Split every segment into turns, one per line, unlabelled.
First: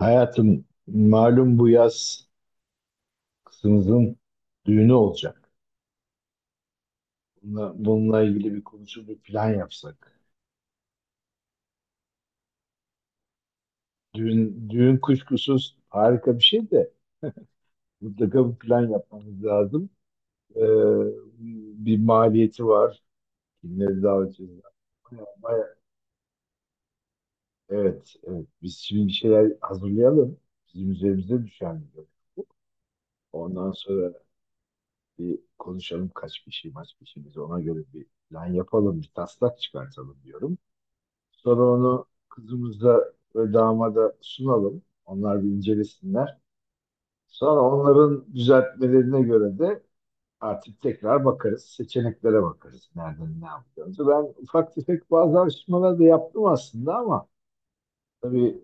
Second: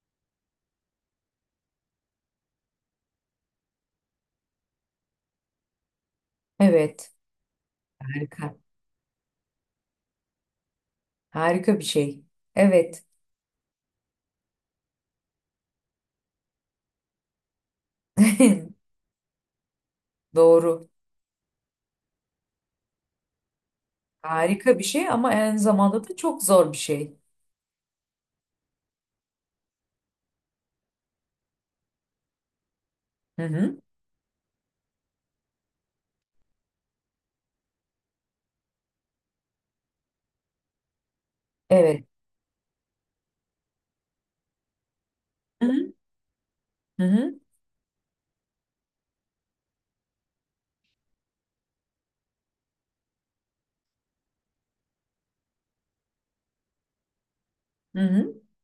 Hayatım malum bu yaz kızımızın düğünü olacak.
Evet.
Bununla ilgili
Harika.
bir konuşup bir plan yapsak.
Harika bir şey. Evet.
Düğün kuşkusuz harika bir şey de mutlaka bir plan yapmamız lazım. Ee,
Doğru.
Bir maliyeti var. Kimleri davet edeceğiz?
Harika bir şey
Baya,
ama aynı
baya,
zamanda da çok zor bir şey.
evet, evet. Biz şimdi bir şeyler hazırlayalım. Bizim üzerimize düşen bir görev bu.
Hı
Ondan
hı.
sonra bir konuşalım kaç kişi biz, ona göre bir plan yapalım, bir taslak çıkartalım diyorum. Sonra
Evet.
onu kızımıza ve damada sunalım. Onlar bir
Hı hı.
incelesinler.
Hı hı.
Sonra onların düzeltmelerine göre de artık tekrar bakarız. Seçeneklere bakarız. Nereden ne yapacağımızı. Ben ufak tefek bazı araştırmalar da yaptım aslında ama
Hı hı.
tabii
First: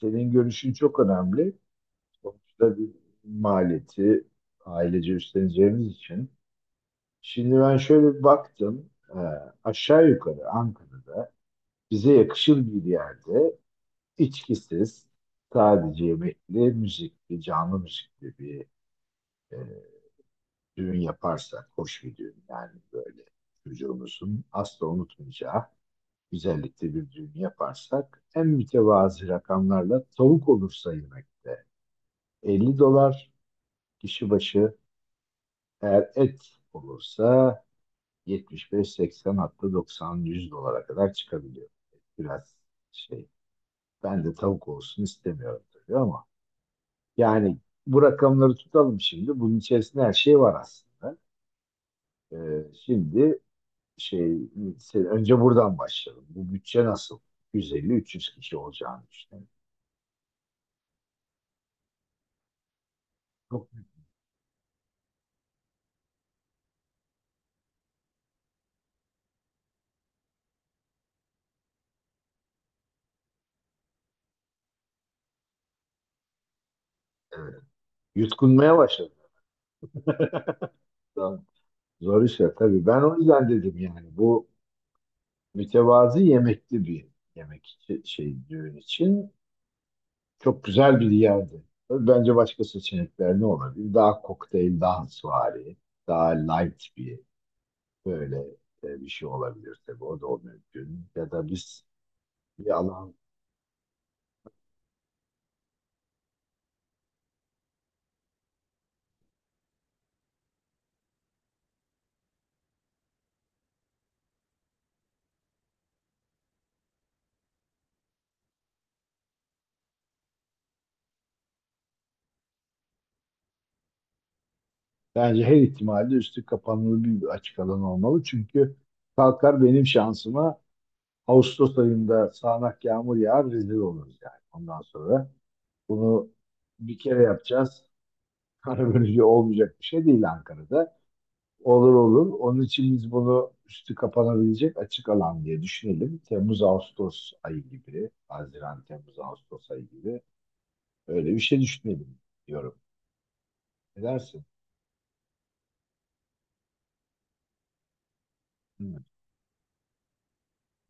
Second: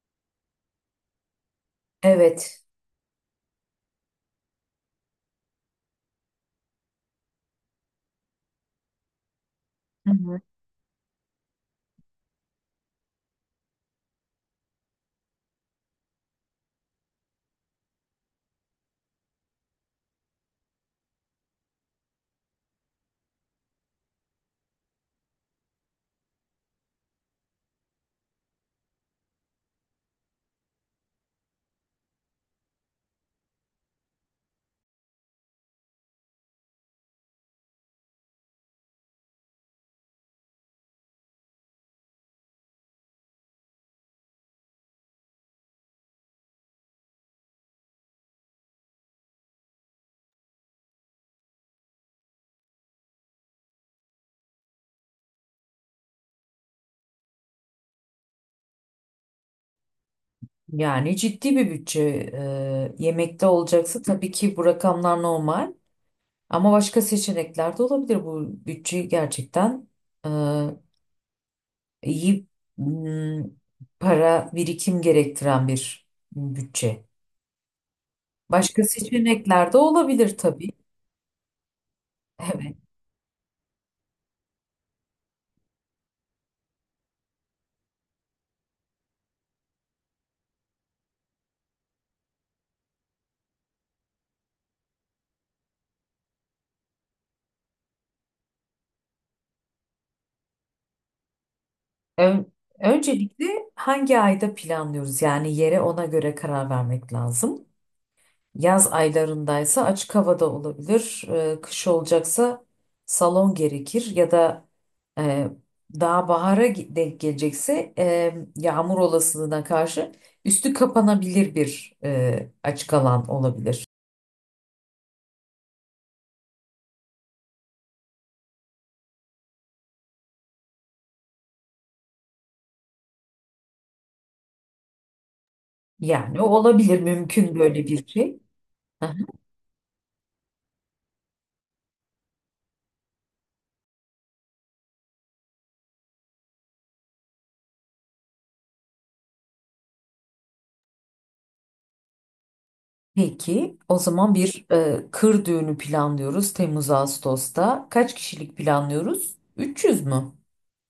senin görüşün çok önemli.
Evet.
Sonuçta bir maliyeti ailece üstleneceğimiz için. Şimdi ben şöyle bir baktım. Ee, Aşağı
Hı hı.
yukarı Ankara'da bize yakışır bir yerde, İçkisiz, sadece yemekli, müzikli, canlı müzikli bir e, düğün yaparsak, hoş bir düğün yani, böyle çocuğumuzun asla unutmayacağı güzellikte bir düğün yaparsak, en mütevazi rakamlarla, tavuk olursa yemekte 50 dolar kişi başı, eğer et olursa 75-80, hatta 90-100 dolara kadar çıkabiliyor. Biraz şey ben de tavuk olsun istemiyorum tabii ama, yani bu rakamları tutalım şimdi. Bunun içerisinde her şey var aslında. Şimdi şey önce buradan başlayalım. Bu bütçe nasıl? 150-300 kişi olacağını düşünüyorum.
Yani ciddi bir bütçe, yemekte
Çok,
olacaksa tabii ki bu rakamlar normal. Ama başka seçenekler de olabilir. Bu bütçeyi gerçekten e, iyi m, para birikim gerektiren bir bütçe.
evet. Yutkunmaya
Başka
başladım.
seçenekler de olabilir tabii.
Tamam. Zor işler
Evet.
tabii. Ben o yüzden dedim yani, bu mütevazı yemekli bir yemek için- şey düğün için çok güzel bir yerdi. Tabii bence başka seçenekler ne olabilir? Daha kokteyl, daha suvari, daha light bir böyle bir şey olabilir tabii. O da mümkün. Ya da biz
Ön-
bir alan
Öncelikle hangi ayda planlıyoruz? Yani yere ona göre karar vermek lazım. Yaz aylarındaysa açık havada olabilir. Kış olacaksa salon gerekir ya da e, daha bahara denk gelecekse, yağmur olasılığına karşı üstü kapanabilir bir açık alan olabilir.
bence her ihtimalle üstü kapanılı bir açık alan olmalı. Çünkü kalkar benim şansıma, Ağustos ayında sağanak yağmur yağar, rezil oluruz yani. Ondan sonra bunu
Yani o
bir
olabilir
kere
mümkün
yapacağız.
böyle bir şey.
Sonra böylece olmayacak bir şey değil Ankara'da. Olur olur. Onun için biz bunu üstü kapanabilecek açık alan diye düşünelim. Temmuz-Ağustos ayı gibi, Haziran-Temmuz-Ağustos ayı gibi öyle bir şey düşünelim diyorum.
Peki, o
Ne
zaman
dersin?
bir kır düğünü planlıyoruz Temmuz-Ağustos'ta. Kaç kişilik
Hmm.
planlıyoruz? 300 mü?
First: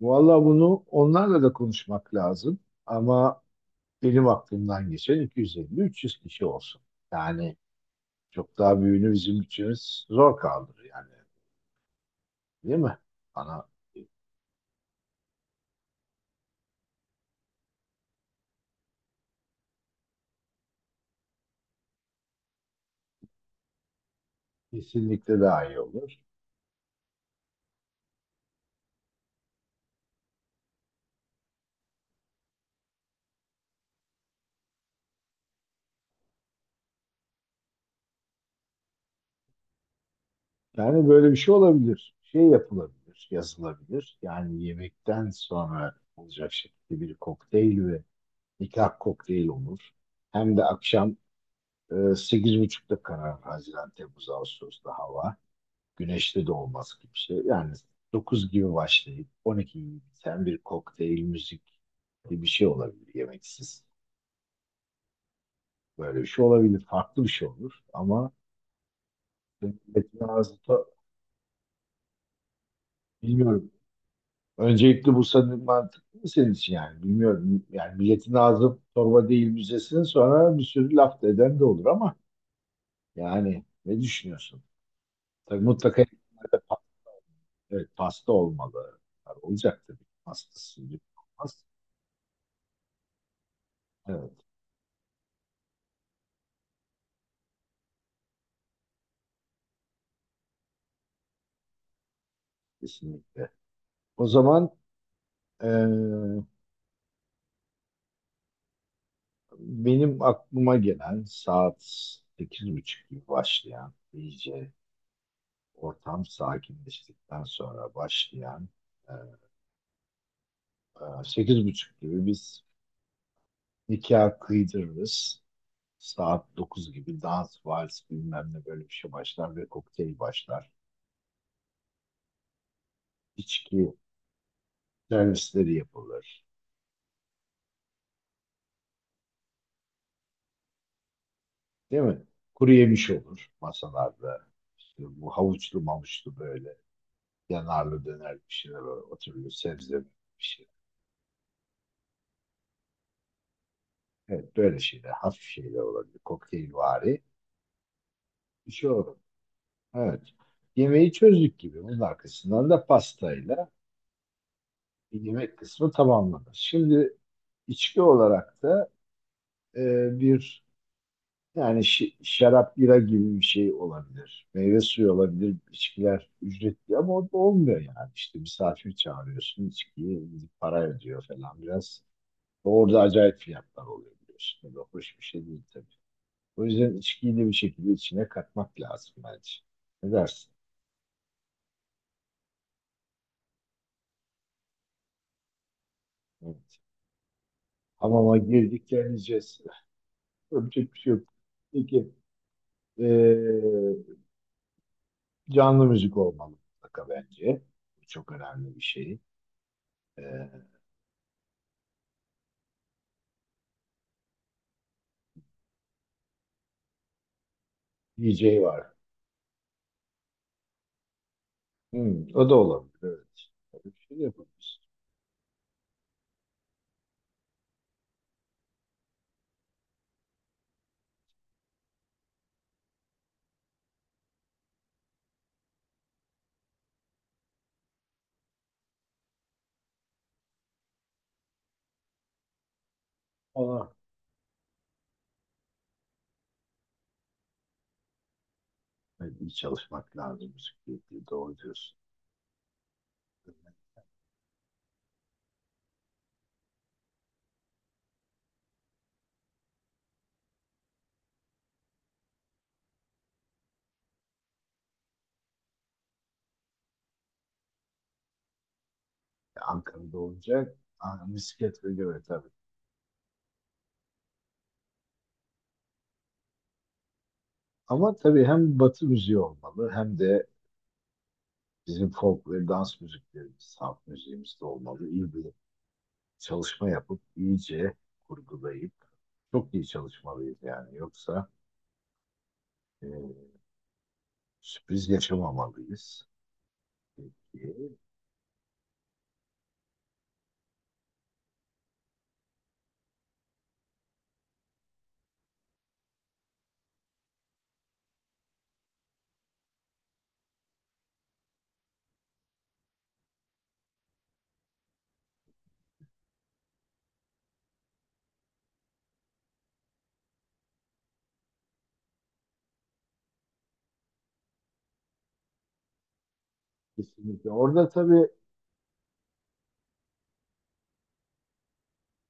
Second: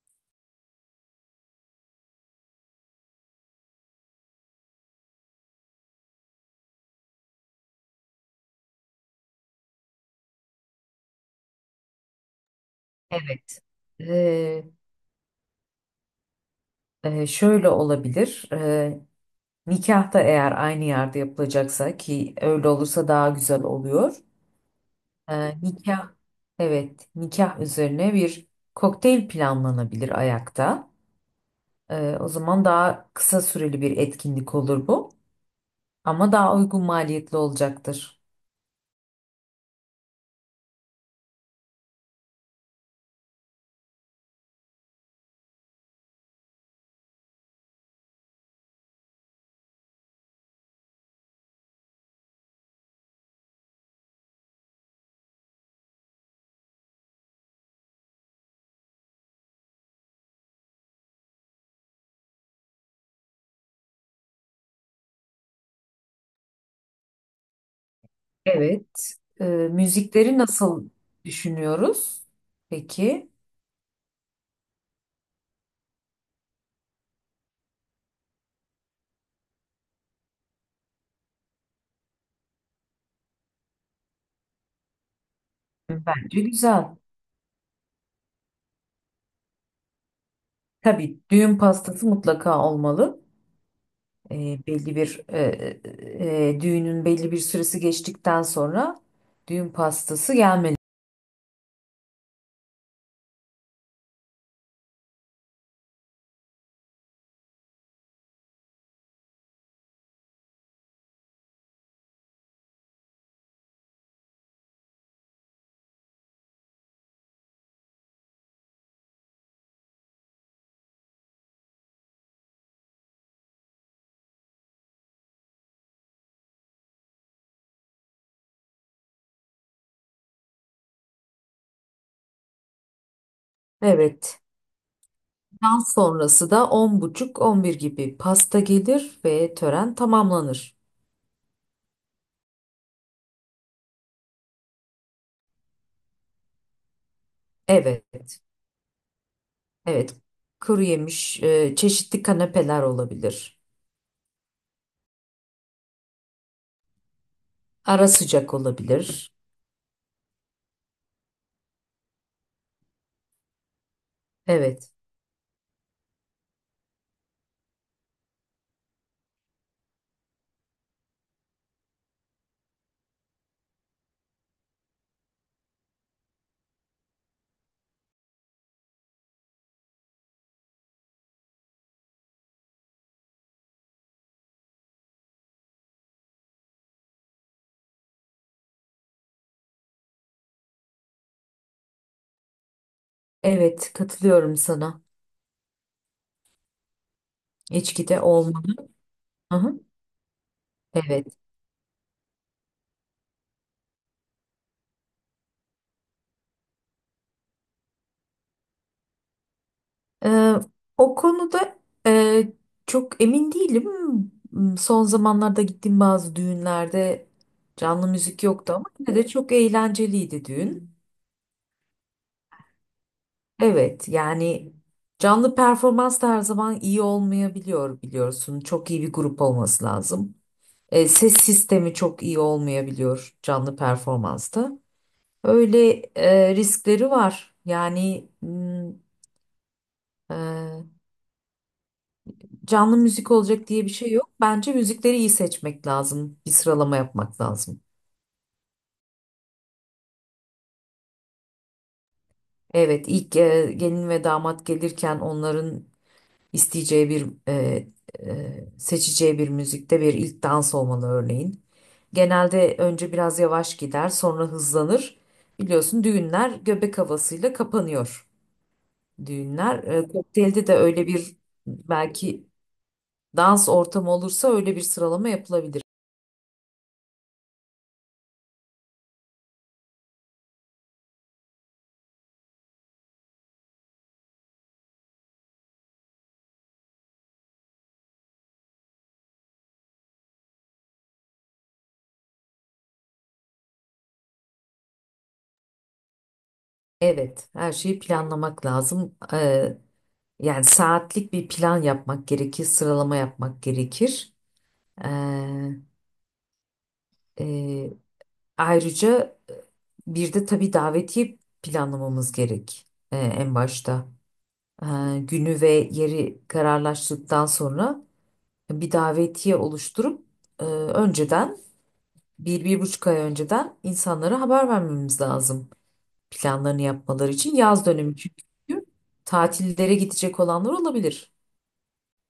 Valla bunu onlarla da konuşmak lazım. Ama benim aklımdan geçen 250-300 kişi olsun. Yani çok daha büyüğünü bizim bütçemiz zor kaldırır yani. Değil mi?
Evet.
Bana
Ee, şöyle olabilir. Nikahta eğer aynı yerde yapılacaksa ki öyle olursa daha güzel oluyor.
Kesinlikle
Ee,
daha iyi
nikah,
olur.
evet, nikah üzerine bir kokteyl planlanabilir ayakta. O zaman daha kısa süreli bir etkinlik olur bu. Ama daha uygun maliyetli olacaktır.
Yani böyle bir şey olabilir. Şey yapılabilir, yazılabilir. Yani yemekten sonra olacak şekilde bir kokteyl ve nikah kokteyli olur. Hem de akşam 8:30'da karar, Haziran, Temmuz, Ağustos'ta hava. Güneşli de olmaz gibi bir şey. Yani 9 gibi başlayıp 12 gibi biten bir kokteyl müzik gibi bir şey olabilir, yemeksiz. Böyle bir şey olabilir. Farklı bir şey olur ama
Evet. Ee,
milletin
müzikleri
ağzı
nasıl düşünüyoruz? Peki.
bilmiyorum. Öncelikle bu sanırım mantıklı mı senin için, yani bilmiyorum. Yani milletin ağzı torba değil, müzesin sonra, bir sürü laf da eden de olur ama yani ne düşünüyorsun? Tabii mutlaka.
Bence güzel.
Evet, pasta olmalı. Tabii olacak tabii. Pastası
Tabii düğün
olmaz.
pastası mutlaka olmalı.
Evet,
Ee, belli bir düğünün belli bir süresi geçtikten sonra düğün pastası gelmeli.
kesinlikle. O zaman eee, benim aklıma gelen saat 8:30 gibi başlayan, iyice ortam sakinleştikten sonra başlayan, eee, 8:30 gibi biz nikah kıydırırız. Saat 9 gibi dans, vals bilmem ne, böyle bir şey başlar ve kokteyl başlar. İçki
Evet.
servisleri
Dans
yapılır.
sonrası da 10.30 11 gibi pasta gelir ve tören tamamlanır.
Değil mi? Kuru yemiş olur masalarda. İşte bu havuçlu mamuçlu, böyle
Evet,
yanarlı döner bir şeyler olur, oturuyor. Sebze bir
evet.
şey.
Kuru yemiş, çeşitli kanepeler olabilir.
Evet, böyle şeyler. Hafif şeyler olabilir. Kokteylvari
Ara sıcak
bir şey olur.
olabilir.
Evet. Yemeği çözdük gibi. Bunun arkasından da pastayla
Evet,
yemek kısmı tamamlanır. Şimdi içki olarak da e, bir, yani şarap, bira gibi bir şey olabilir. Meyve suyu olabilir. İçkiler ücretli ama o da olmuyor yani. İşte misafir çağırıyorsun, içkiyi gidip para ödüyor falan biraz. Orada acayip fiyatlar oluyor biliyorsun. O da hoş bir şey değil tabii. O yüzden içkiyi de bir şekilde içine katmak lazım bence. Ne dersin?
evet katılıyorum sana.
Evet.
İçki de
Hamama
olmalı.
girdik, geleceğiz.
Aha,
Öpecek bir şey
evet.
yok. Peki, ee, canlı müzik olmalı mutlaka bence. Bu çok önemli bir şey. Ee,
Ee, o konuda e, çok emin değilim. Son zamanlarda gittiğim bazı düğünlerde canlı müzik
DJ
yoktu
var.
ama yine de çok eğlenceliydi düğün.
Hmm, o da olabilir. Evet. Böyle bir
Evet
şey de
yani
yapabiliriz.
canlı performans da her zaman iyi olmayabiliyor biliyorsun. Çok iyi bir grup olması lazım. Ses sistemi çok iyi olmayabiliyor canlı performansta. Öyle riskleri var. Yani e, canlı müzik olacak diye
Ama
bir şey yok. Bence müzikleri iyi seçmek lazım. Bir sıralama yapmak lazım.
hani iyi çalışmak lazım bisikletle. Doğru diyorsun.
Evet ilk gelin ve damat gelirken onların isteyeceği bir seçeceği bir müzikte bir ilk dans olmalı örneğin. Genelde önce biraz yavaş gider, sonra hızlanır. Biliyorsun düğünler göbek havasıyla kapanıyor.
Ya
Düğünler
Ankara'da
kokteylde de
olacak.
öyle
Aa,
bir
bisiklet ve göre
belki
tabii.
dans ortamı olursa öyle bir sıralama yapılabilir.
Ama tabii hem batı müziği olmalı, hem de bizim folk ve dans müziklerimiz, halk müziğimiz de olmalı. İyi bir çalışma yapıp iyice kurgulayıp çok iyi çalışmalıyız yani. Yoksa e, sürpriz yaşamamalıyız.
Evet, her
Peki.
şeyi planlamak lazım. Yani saatlik bir plan yapmak gerekir, sıralama yapmak gerekir. E, e, ayrıca e, bir de tabii davetiye planlamamız gerek, en başta. e, günü ve yeri kararlaştıktan sonra bir davetiye oluşturup önceden bir, 1,5 ay önceden insanlara haber vermemiz lazım. Planlarını yapmaları
Kesinlikle.
için yaz
Orada
dönemi
tabii.
çünkü tatillere gidecek olanlar olabilir.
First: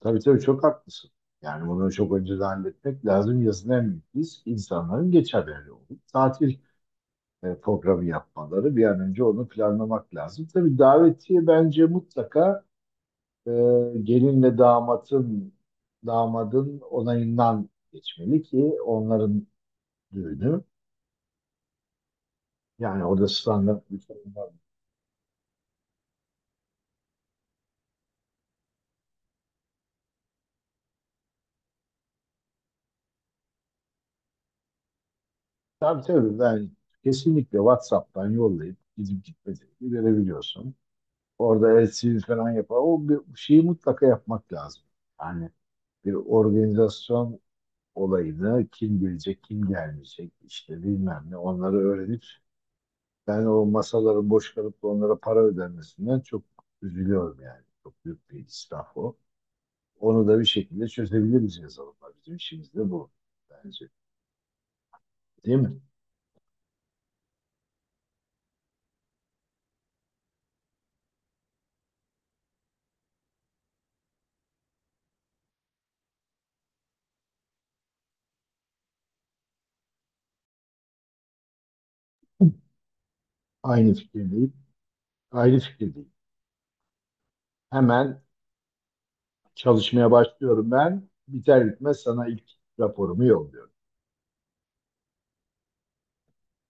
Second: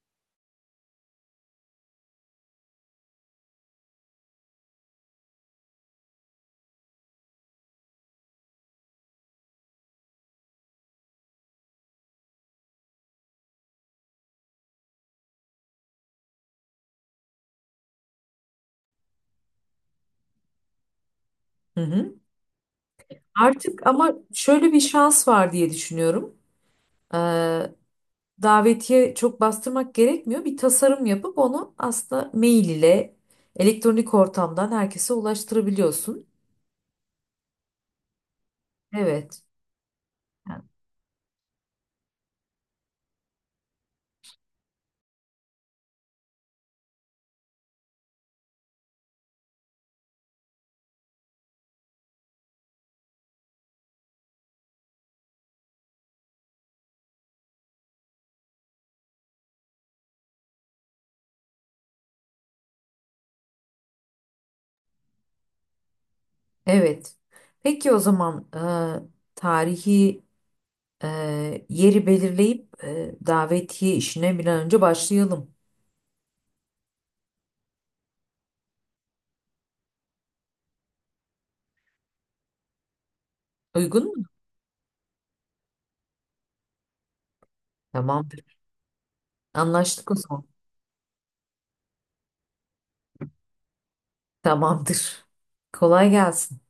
Tabii tabii, çok haklısın. Yani bunu çok önceden halletmek lazım. Yazın en büyük risk, insanların geçerleri olup tatil programı yapmaları. Bir an önce onu planlamak lazım. Tabii davetiye bence mutlaka e, gelinle damadın onayından geçmeli, ki onların düğünü.
Hı hı.
Yani orada
Artık
standart bir
ama
sorun var mı?
şöyle bir şans var diye düşünüyorum. E, davetiye çok bastırmak gerekmiyor. Bir tasarım yapıp onu aslında mail ile elektronik ortamdan herkese
Tabii
ulaştırabiliyorsun.
tabii, ben kesinlikle WhatsApp'tan yollayıp gidip
Evet.
gitmediğini görebiliyorsun. Orada LCD falan yapar. O bir şeyi mutlaka yapmak lazım. Yani bir organizasyon olayını, kim gelecek, kim gelmeyecek, işte bilmem ne, onları öğrenip, ben o masaların boş kalıp da onlara para ödenmesinden çok üzülüyorum yani. Çok büyük bir israf o. Onu da bir şekilde çözebiliriz yazılımla. Bizim işimiz de bu bence. Değil mi?
Evet. Peki o zaman tarihi, yeri belirleyip, davetiye işine bir an önce başlayalım.
Aynı
Uygun mu?
fikirdeyim. Aynı fikirdeyim. Hemen
Tamamdır.
çalışmaya
Anlaştık o zaman.
başlıyorum ben. Biter bitmez sana ilk raporumu yolluyorum.
Tamamdır. Kolay gelsin.